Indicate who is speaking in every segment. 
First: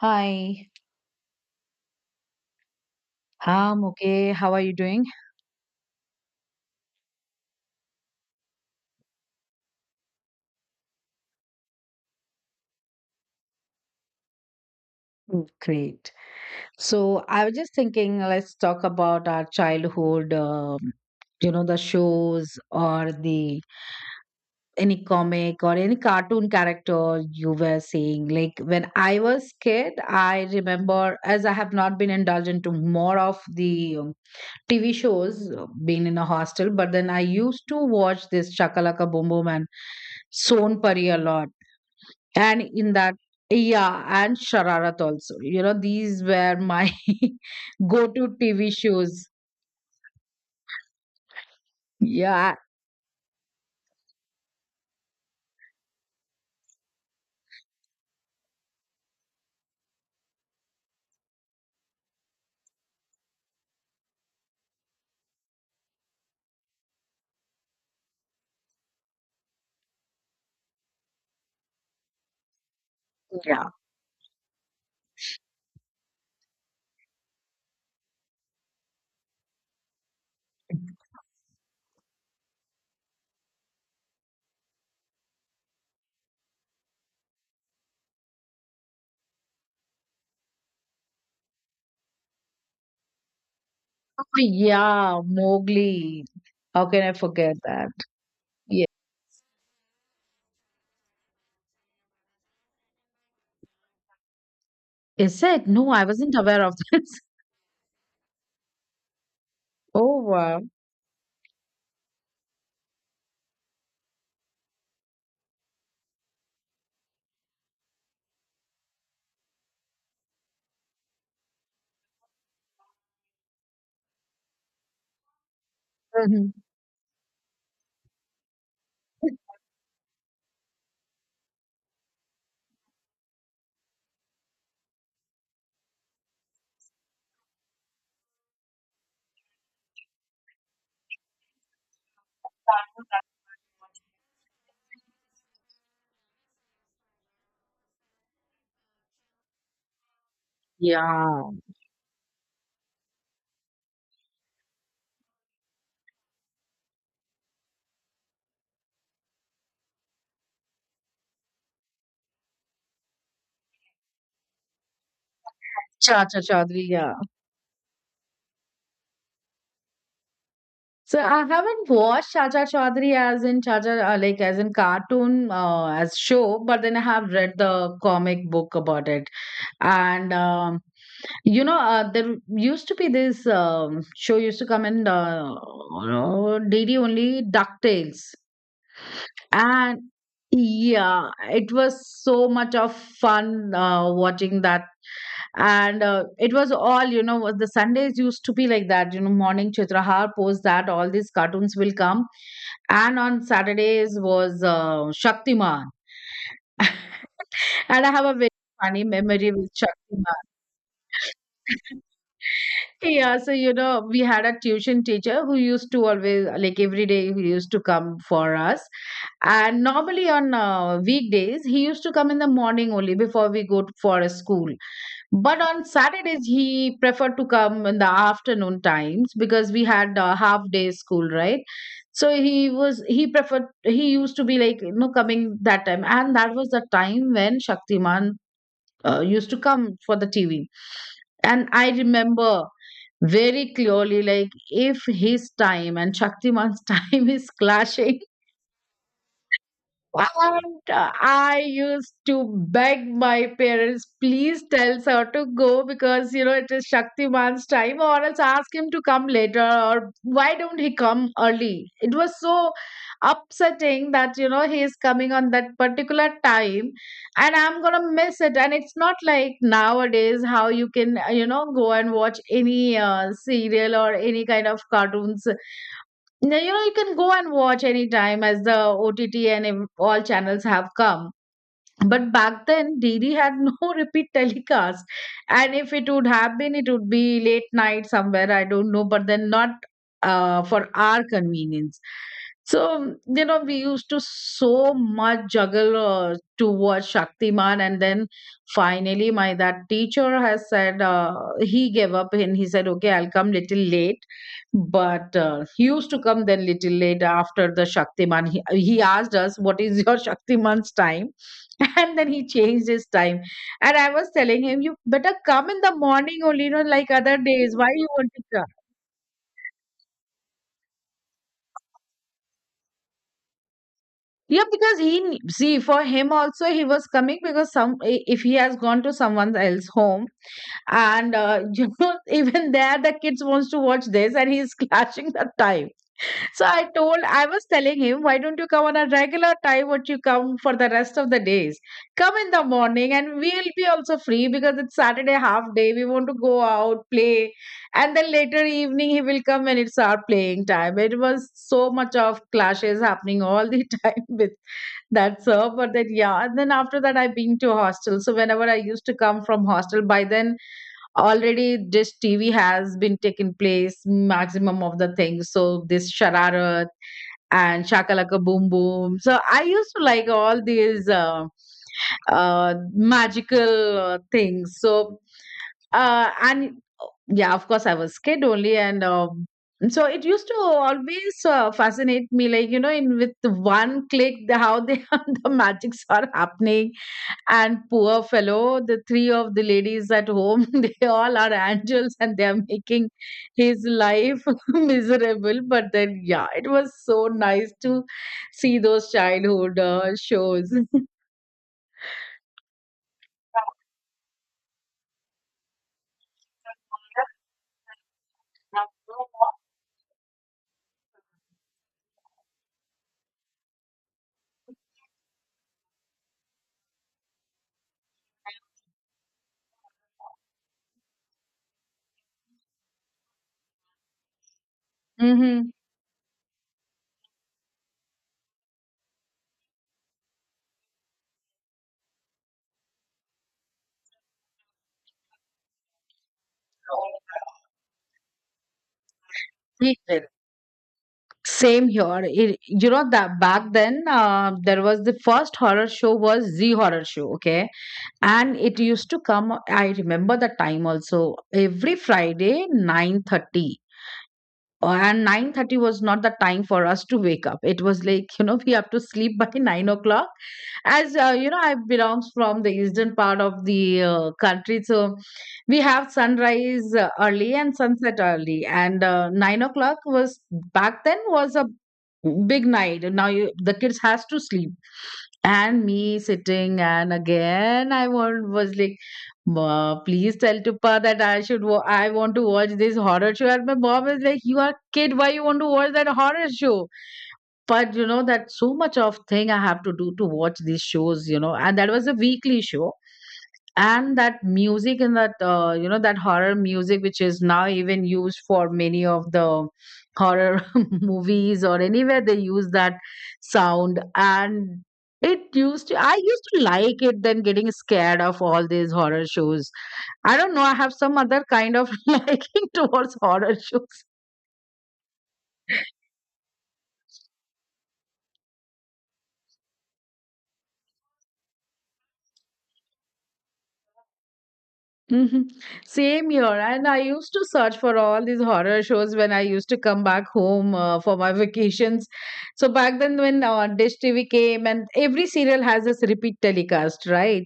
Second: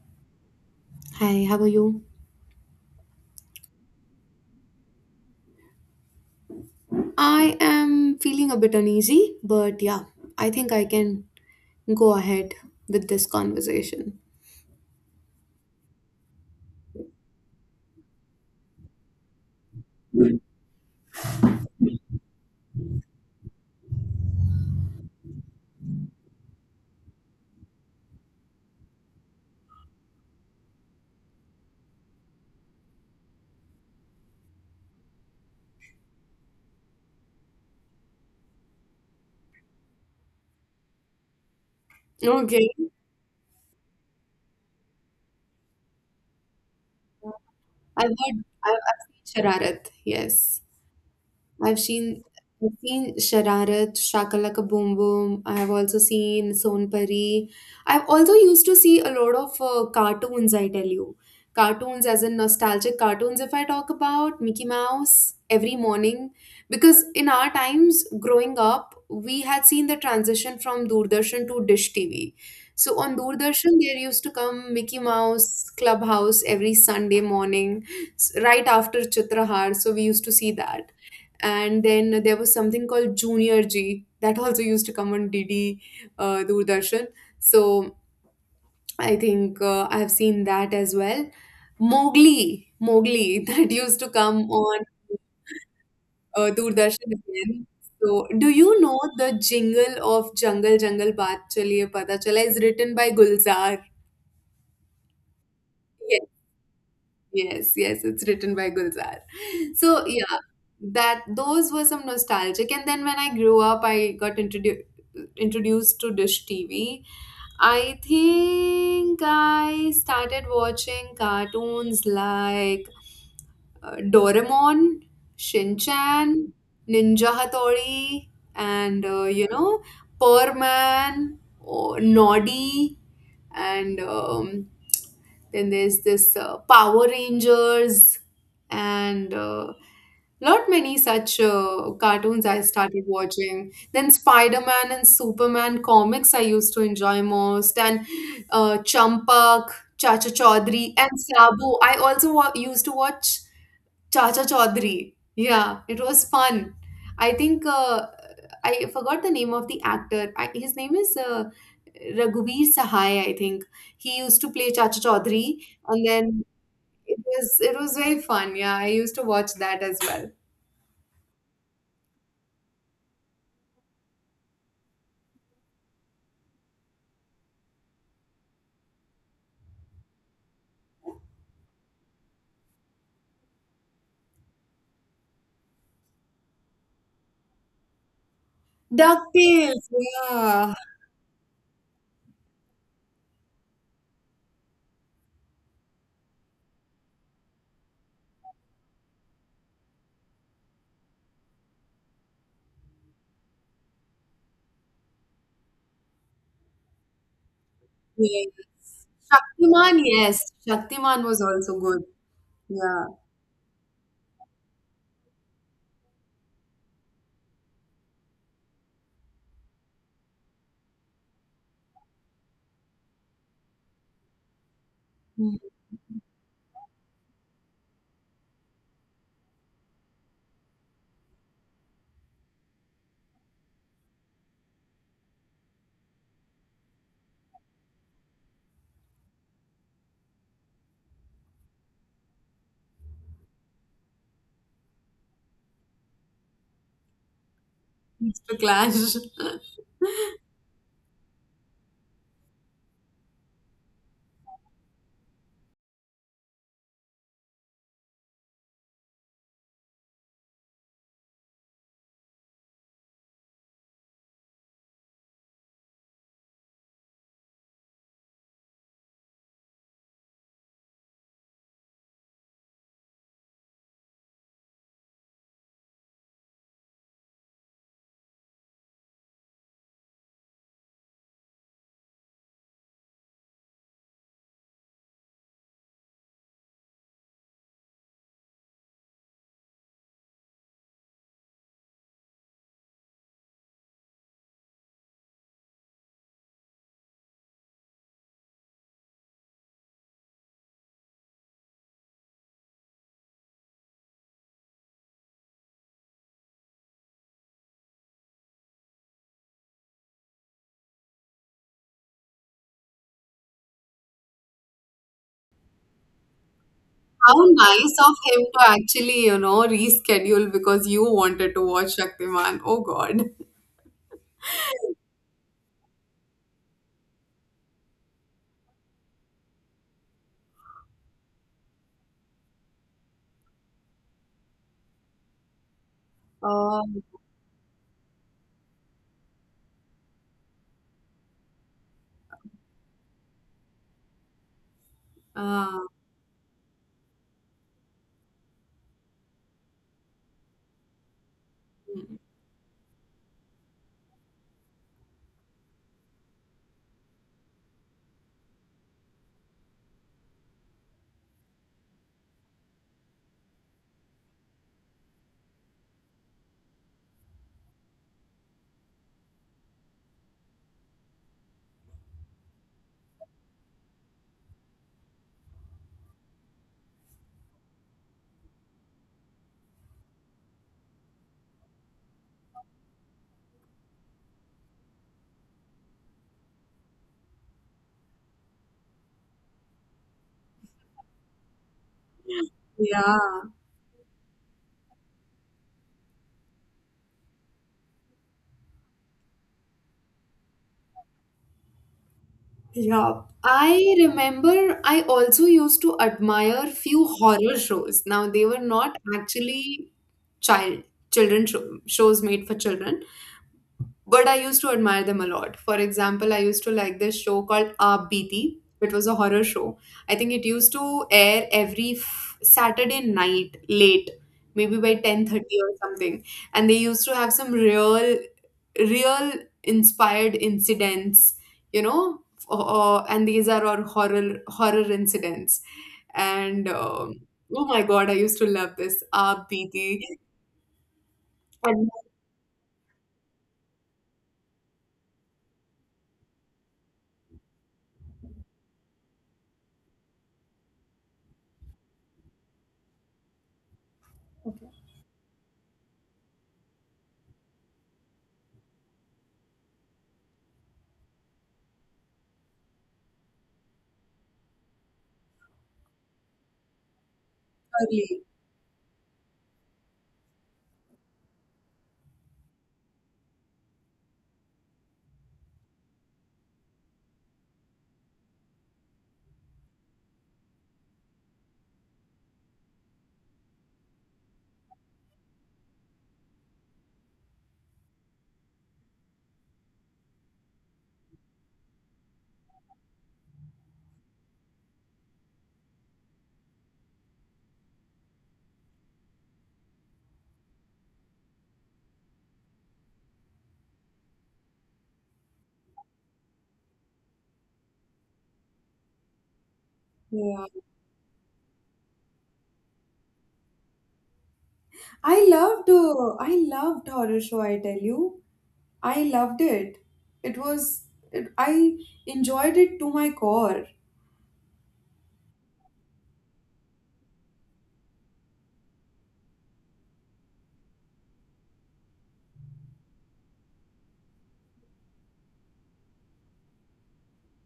Speaker 1: Hi,
Speaker 2: Hi, how are you?
Speaker 1: I'm okay. How are you doing?
Speaker 2: I am feeling a bit uneasy, but yeah, I think I can go ahead with this conversation.
Speaker 1: Mm, great. So I was just thinking, let's talk about our childhood, you know, the shows or the any comic or any cartoon character you were seeing. Like when I was kid, I remember as I have not been indulged into more of the TV shows, being in a hostel, but then I used to watch this Shakalaka Boom Boom and Son Pari a lot. And
Speaker 2: Okay.
Speaker 1: in that, yeah, and Shararat also, you know, these were my go
Speaker 2: I've
Speaker 1: to
Speaker 2: heard,
Speaker 1: tv
Speaker 2: I've
Speaker 1: shows.
Speaker 2: seen Shararat, yes. I've seen
Speaker 1: Yeah.
Speaker 2: I've seen Shararat, Shakalaka Boom Boom. I've also seen Sonpari. I've also used to see a lot of cartoons, I tell you. Cartoons as in nostalgic cartoons, if I talk about Mickey Mouse every morning. Because in our times growing up, we had seen the transition from Doordarshan to Dish TV. So on
Speaker 1: Yeah.
Speaker 2: Doordarshan, there used to come Mickey Mouse Clubhouse every Sunday morning, right after Chitrahar. So we used to see that, and then there was something called Junior G that also used to come on DD, Doordarshan. So I think I have seen that as well. Mowgli, Mowgli, that used to
Speaker 1: Oh,
Speaker 2: come on
Speaker 1: yeah, Mowgli. How can
Speaker 2: Doordarshan
Speaker 1: I forget
Speaker 2: again.
Speaker 1: that?
Speaker 2: So do you know the jingle of Jungle Jungle Baat Chaliye Pata Chala is written by Gulzar?
Speaker 1: Yeah, is it? No, I
Speaker 2: Yes,
Speaker 1: wasn't aware of this.
Speaker 2: yes, yes, it's written by Gulzar. So
Speaker 1: Oh,
Speaker 2: yeah,
Speaker 1: wow.
Speaker 2: that those were some nostalgic. And then when I grew up, I got introduced to Dish TV. I think I started watching cartoons like Doraemon, Shin Chan,
Speaker 1: Mhm.
Speaker 2: Ninja Hattori, and Perman, or Noddy, and then there's this Power Rangers, and lot many such cartoons I started watching. Then Spider-Man and Superman comics I used to enjoy most, and Champak, Chacha Chaudhary, and
Speaker 1: Yeah,
Speaker 2: Sabo. I also used to watch Chacha Chaudhary. Yeah, it was fun. I think I forgot the name of the actor. His name is Raghuveer Sahai, I think. He used to play Chacha Chaudhary, and
Speaker 1: Chacha
Speaker 2: then
Speaker 1: Chaudhary, yeah.
Speaker 2: it was very fun. Yeah, I used to watch that as well.
Speaker 1: So I haven't watched Chacha Chaudhary as in Chacha, like as in cartoon, as show, but then I have read the comic book about it. And you know, there used to be this show used to come in, you know, D only, DuckTales.
Speaker 2: DuckTales,
Speaker 1: And
Speaker 2: yeah.
Speaker 1: yeah, it was so much of fun watching that. And it was all, you know, the Sundays used to be like that, you know, morning Chitrahar, post that all these cartoons will come. And on Saturdays was, Shaktiman. And I have a
Speaker 2: Yeah.
Speaker 1: very
Speaker 2: Yes.
Speaker 1: funny memory with
Speaker 2: Shaktiman,
Speaker 1: Shaktiman.
Speaker 2: yes. Shaktiman was also good. Yeah.
Speaker 1: Yeah, so you know, we had a tuition teacher who used to always, like every day, he used to come for us. And normally on weekdays, he used to come in the morning only before we go to, for a school.
Speaker 2: Mm.
Speaker 1: But on Saturdays, he preferred to come in the afternoon times because we had a half day school, right? So he was, he preferred, he used to be like, you know, coming that time. And that was the time when Shaktiman used to come for the TV. And I remember very clearly, like, if his time and Shaktiman's time is clashing,
Speaker 2: Mr. Clash.
Speaker 1: and I used to beg my parents, please tell sir to go because you know it is Shaktiman's time, or else ask him to come later, or why don't he come early? It was so upsetting that you know he is coming on that particular time, and I'm gonna miss it. And it's not like nowadays how you can, you know, go and watch any serial or any kind of cartoons now, you know, you can go and watch anytime as the OTT and all channels have come. But back then, DD had no repeat telecast. And if it would have been, it would be late night somewhere, I don't know, but then not for our convenience. So, you know, we used to so much juggle to watch Shaktiman. And then finally, my that teacher has said, he gave up and he said, okay, I'll come little late. But he used to come then little late after the Shaktiman. He asked us, what is your Shaktiman's time? And then he changed his time, and I was telling him, you better come in the morning only, you know, like
Speaker 2: How
Speaker 1: other days. Why
Speaker 2: nice
Speaker 1: you
Speaker 2: of
Speaker 1: want to
Speaker 2: him
Speaker 1: come?
Speaker 2: to actually, reschedule, because you wanted to watch Shaktiman. Oh God.
Speaker 1: Yeah, because he see, for him also, he was coming because if he has gone to someone else home, and you know, even there the kids wants to watch this, and he's clashing the time. So I
Speaker 2: Oh,
Speaker 1: told, I was telling him, why don't you come on a regular time what you come for the rest of the days? Come in the morning, and we'll be also free because it's Saturday, half
Speaker 2: ah,
Speaker 1: day. We want to go out, play. And then later evening he will come when it's our playing time. It was so
Speaker 2: mm.
Speaker 1: much of clashes happening all the time with that sir. But then yeah, and then after that I've been to hostel. So whenever I used to come from hostel, by then already this TV has been taken place maximum of the things. So this Shararat and Shakalaka Boom Boom. So I used to like all these magical things. So and yeah, of course I was kid only, and so it used to always fascinate me, like you know, in with one click, the, how they the magics are happening. And poor fellow, the three of the ladies at home, they all are angels, and they are making
Speaker 2: Yeah.
Speaker 1: his life miserable. But then, yeah, it was so nice to see those childhood shows.
Speaker 2: Yeah. I remember I also used to admire few horror shows. Now they were not actually child children shows made for children, but I used to admire them a lot. For example, I used to like this show called Aap Beeti, which was a horror show. I think it used to air every Saturday night late, maybe by 10:30
Speaker 1: Hmm.
Speaker 2: or something. And they used to have some real inspired incidents, you know, and these are our horror incidents. And oh my God, I used to love this Aap Beeti.
Speaker 1: Ye- Same
Speaker 2: And
Speaker 1: here. It, you know, that back then, there was the first horror show was Z horror show, okay? And it used to come. I remember the time also every Friday 9:30. And 9:30 was not the time for us to wake up. It was like, you know, we have to sleep by 9 o'clock as, you know, I belongs from the eastern part of the country. So we have sunrise early and sunset early, and 9 o'clock was back then was a big night. Now you, the kids has to sleep, and me sitting, and again I want was like, "Ma, please tell Tuppa that I should. I want to watch this horror show." And my mom is like, "You are kid. Why you want to watch that horror show?" But you know that so much of thing I have to do to watch these shows. You know, and that was a weekly show, and that music and that, you know, that horror music which is now even used for many of the horror movies or anywhere they use that sound. And it used to, I used to like it than getting scared of all these horror shows. I don't know, I have some other kind of liking towards horror shows.
Speaker 2: I loved horror show, I tell you. I loved it. It was I enjoyed it to my core.
Speaker 1: Mhm. Same here. And I used to search for all these horror shows when I used to come back home for my vacations. So back then, when Dish TV came, and every serial has this repeat telecast, right?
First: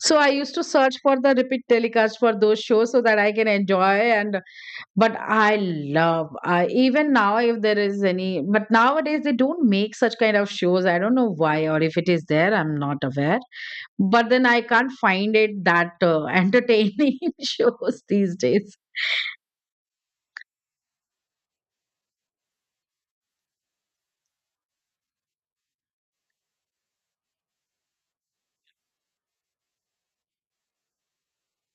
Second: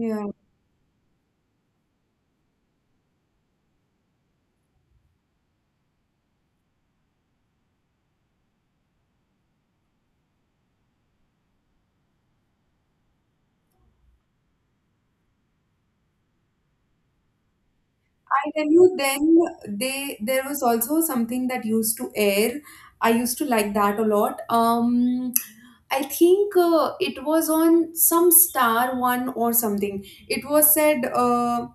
Speaker 1: So I used to search for the repeat telecast for those shows so that I can enjoy. And but I love, I even now, if there is any, but nowadays they don't make such kind of shows. I don't know why, or if it is there, I'm not aware. But then I can't find it that entertaining shows these
Speaker 2: I tell
Speaker 1: days.
Speaker 2: you, then they there was also something that used to air. I used to like that a lot. I think it was on some star one or something. It was said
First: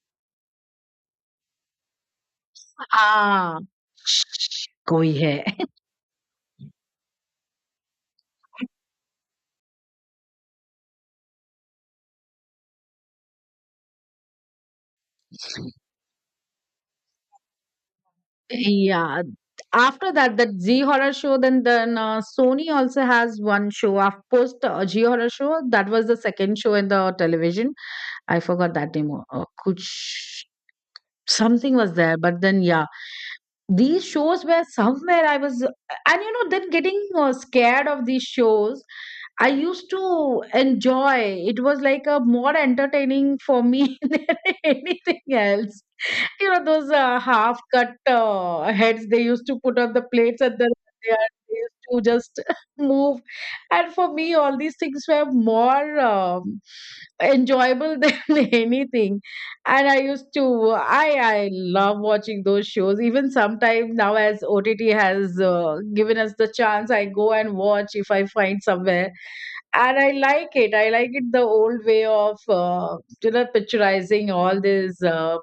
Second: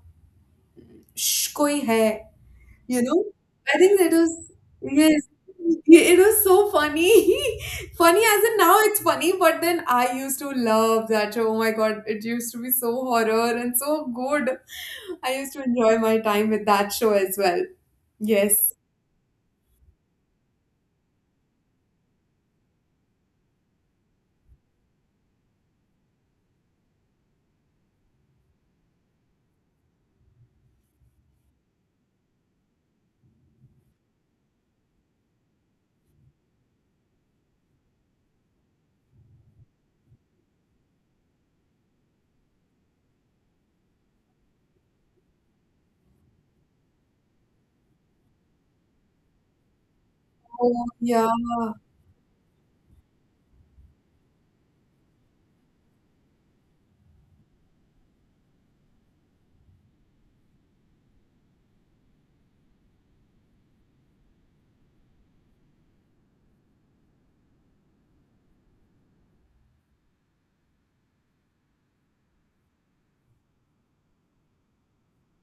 Speaker 2: "Shh, koi hai." You know?
Speaker 1: Ah,
Speaker 2: I think that was,
Speaker 1: shh, Koi
Speaker 2: yes.
Speaker 1: hai.
Speaker 2: Yeah, it was so funny. Funny as in now it's funny, but then I used to love that show. Oh my God, it used to be so horror and so good. I used to enjoy my time with that show as well. Yes.
Speaker 1: Yeah. After that, that Z horror show, then Sony also has one show. After post G horror show, that was the second show in the television. I forgot that name. Kuch. Something was there, but then yeah, these shows were somewhere I was, and you know, then getting scared of these shows, I used to enjoy. It was like a more entertaining for me than anything else. You know, those half cut heads they used to put on the plates, and then
Speaker 2: Oh,
Speaker 1: they,
Speaker 2: yeah.
Speaker 1: are, they used to just move. And for me, all these things were more enjoyable than anything. And I used to, I love watching those shows. Even sometimes now, as OTT has given us the chance, I go and watch if I find somewhere. And I like it. I like it the old way of, you know, picturizing all these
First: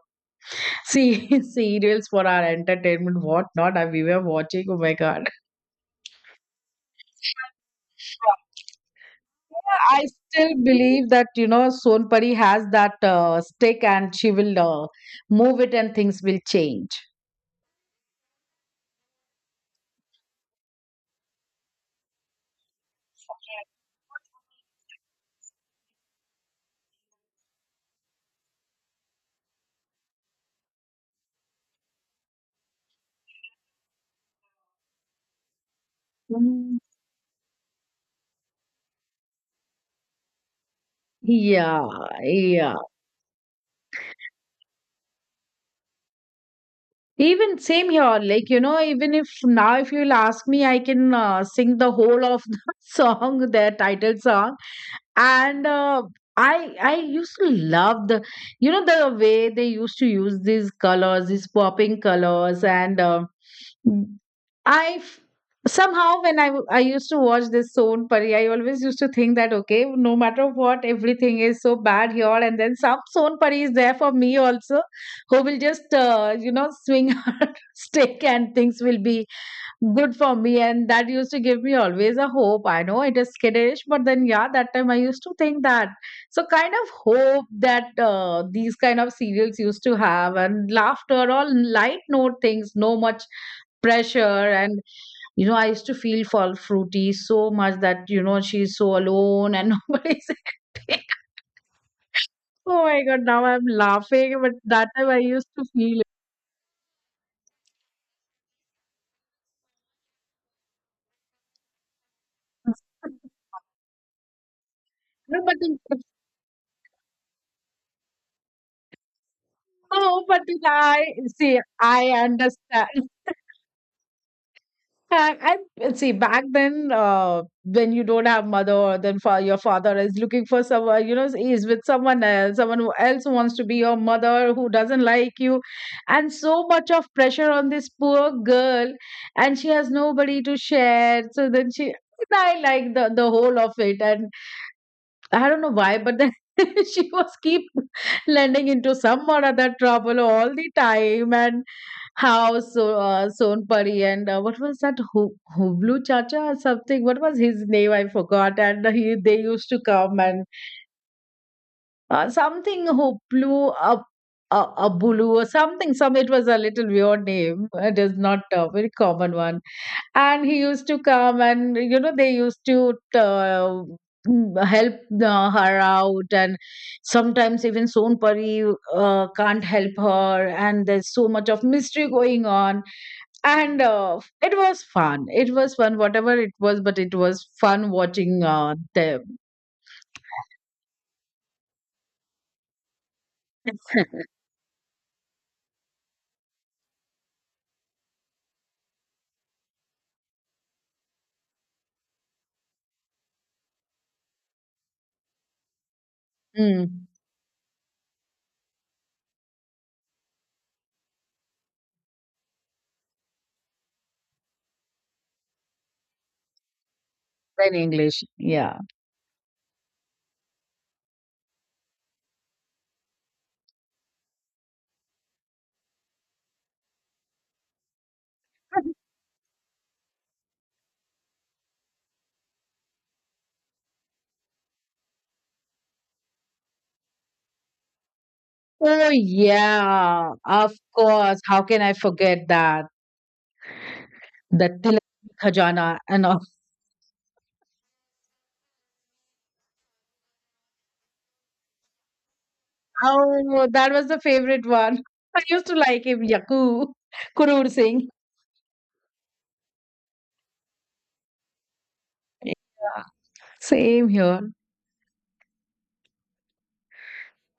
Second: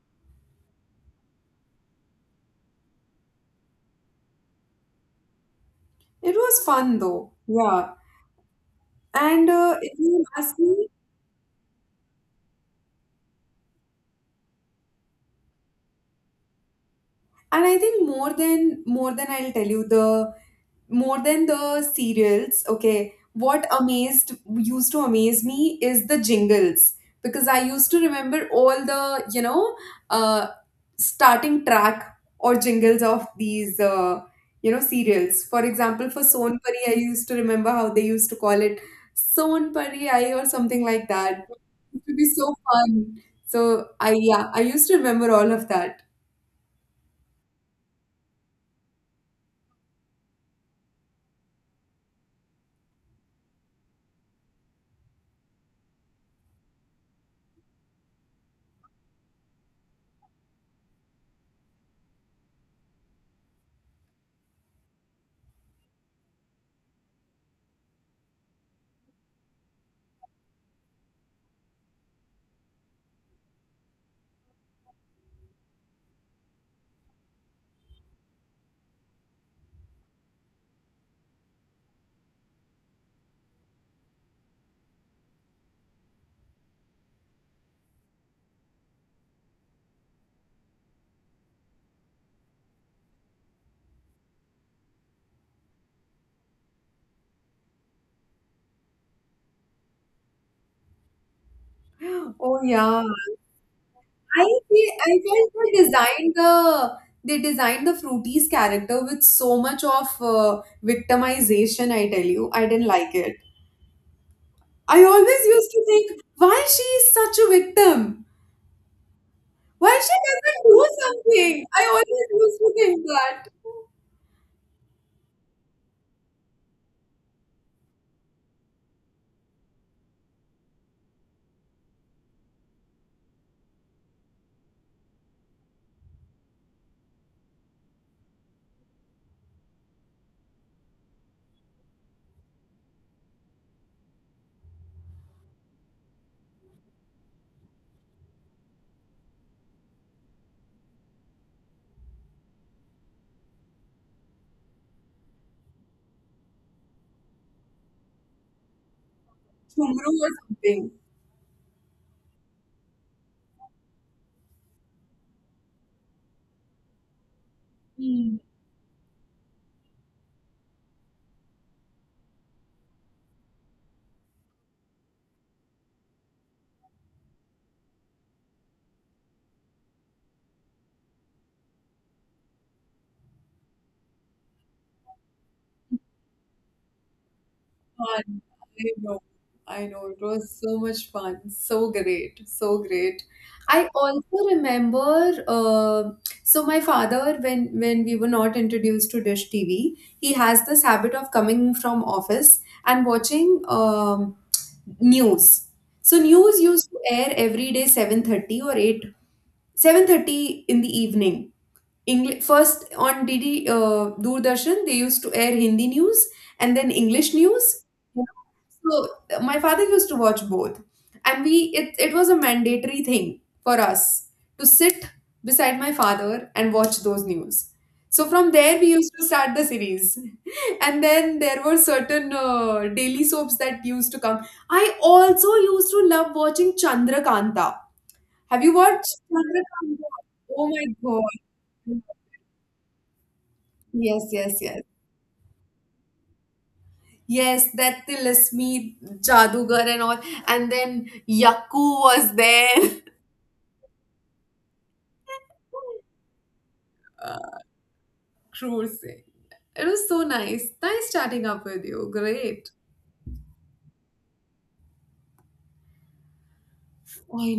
Speaker 1: see, serials for our entertainment, what not? I, we were watching. Oh my God.
Speaker 2: It was fun though. Yeah. And if
Speaker 1: I
Speaker 2: you
Speaker 1: still
Speaker 2: ask me,
Speaker 1: believe that, you know, Sonpari has that stick, and she will move it and things will change.
Speaker 2: and I think more than I'll tell you the more than the serials, okay, what amazed used to amaze me is the jingles, because I used to remember all the uh, starting track or jingles of these serials. For example, for Son
Speaker 1: Mm.
Speaker 2: Pari, I used to remember how they used to call it Son Pari Ai or something like that.
Speaker 1: Yeah,
Speaker 2: It would be so
Speaker 1: yeah.
Speaker 2: fun. So I used to remember all of that.
Speaker 1: Even same here. Like, you know, even if now, if you'll ask me, I can sing the whole of the song, their title song. And I used to love the, you know, the way they used to use these colors, these popping colors. And i f- somehow when I used to watch this Son Pari, I always used to think that okay, no matter what, everything is so bad here, and then some Son Pari is there for me also who will just, you know, swing her stick, and things will be good for me. And that used to give me always a hope. I know it is kiddish, but then yeah, that time I used to think that. So kind of hope that these kind of serials used to have, and laughter, all light note things, no much pressure. And you know, I used to feel for Fruity so much that, you know, she's so alone and nobody's there.
Speaker 2: Oh
Speaker 1: Oh my
Speaker 2: yeah.
Speaker 1: God, now I'm laughing,
Speaker 2: I
Speaker 1: but that time
Speaker 2: I
Speaker 1: I used
Speaker 2: felt
Speaker 1: to
Speaker 2: they
Speaker 1: feel it.
Speaker 2: designed the Fruity's character with so much of victimization. I tell you, I didn't like it. I
Speaker 1: No,
Speaker 2: always
Speaker 1: but
Speaker 2: used
Speaker 1: then,
Speaker 2: to think, why she is such a victim? Why she
Speaker 1: no, but then
Speaker 2: doesn't do
Speaker 1: I see.
Speaker 2: something? I always
Speaker 1: I
Speaker 2: used to
Speaker 1: understand.
Speaker 2: think that.
Speaker 1: I let's see, back then, when you don't have mother, or then your father is looking for someone, you know, he is with someone else, someone who else wants to be your mother, who doesn't like you, and so much of pressure on this poor girl, and she has nobody to share. So then she, I like the whole of it. And I don't know why, but then she was keep landing into some or other trouble all the time. And how so, Sonpari and, what was that Hublu Chacha or something? What was his name? I forgot. And he they used to
Speaker 2: Chumru
Speaker 1: come
Speaker 2: or
Speaker 1: and,
Speaker 2: something.
Speaker 1: something Hublu up. Abulu or something. Some, it was a little weird name. It is not a very common one. And he used to come, and you know, they used to help her out. And sometimes even Sonpari can't help her, and there's so much of mystery going on. And it was fun, it was fun whatever it was, but it was fun watching
Speaker 2: Fun. I
Speaker 1: them.
Speaker 2: know. I know. It was so much fun. So great. So great. I also remember, so my father, when we were not introduced to Dish TV, he has this habit of coming from office and watching news. So news used to
Speaker 1: Mm,
Speaker 2: air every day 7:30 or 8, 7:30 in the evening. English first on DD, Doordarshan, they used to air Hindi news and then English
Speaker 1: in
Speaker 2: news.
Speaker 1: English, yeah.
Speaker 2: So my father used to watch both, and we it it was a mandatory thing for us to sit beside my father and watch those news. So from there we used to start the series, and then there were certain daily soaps that used to come. I also used to love watching Chandrakanta. Have you
Speaker 1: Oh
Speaker 2: watched Chandrakanta?
Speaker 1: yeah,
Speaker 2: Oh
Speaker 1: of
Speaker 2: my
Speaker 1: course.
Speaker 2: god!
Speaker 1: How can I forget that?
Speaker 2: Yes, yes,
Speaker 1: The
Speaker 2: yes.
Speaker 1: Tilak Khajana and,
Speaker 2: Yes, that Tilasmi Jadugar and all. And then Yaku was there.
Speaker 1: oh, that was the favorite one. I used to like him, Yaku, Kurur Singh.
Speaker 2: Cruising. It was so nice. Nice chatting up with you. Great.
Speaker 1: Yeah, same here.
Speaker 2: I